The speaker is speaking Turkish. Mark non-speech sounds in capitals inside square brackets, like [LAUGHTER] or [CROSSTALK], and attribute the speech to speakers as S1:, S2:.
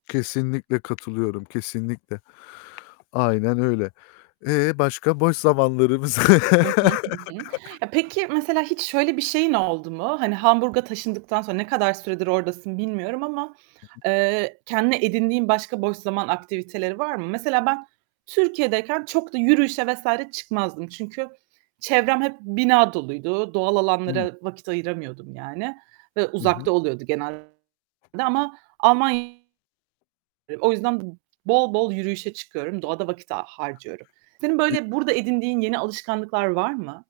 S1: Kesinlikle katılıyorum, kesinlikle. Aynen öyle. E, başka boş zamanlarımız?
S2: Hı hı, hı hı. Ya,
S1: [LAUGHS]
S2: peki mesela hiç şöyle bir şeyin oldu mu? Hani Hamburg'a taşındıktan sonra ne kadar süredir oradasın bilmiyorum ama,
S1: Hı hı.
S2: eee, kendine edindiğin başka boş zaman aktiviteleri var mı? Mesela ben Türkiye'deyken çok da yürüyüşe vs. çıkmazdım. Çünkü çevrem hep bina doluydu. Doğal
S1: Evet.
S2: alanlara vakit ayıramıyordum yani ve
S1: Hı hı.
S2: uzakta oluyordu genelde ama Alman O yüzden b bol, bol yürüyüşe çıkıyorum, doğada vakit ha harcıyorum. Senin
S1: I
S2: böyle burada edindiğin yeni alışkanlıklar var mı?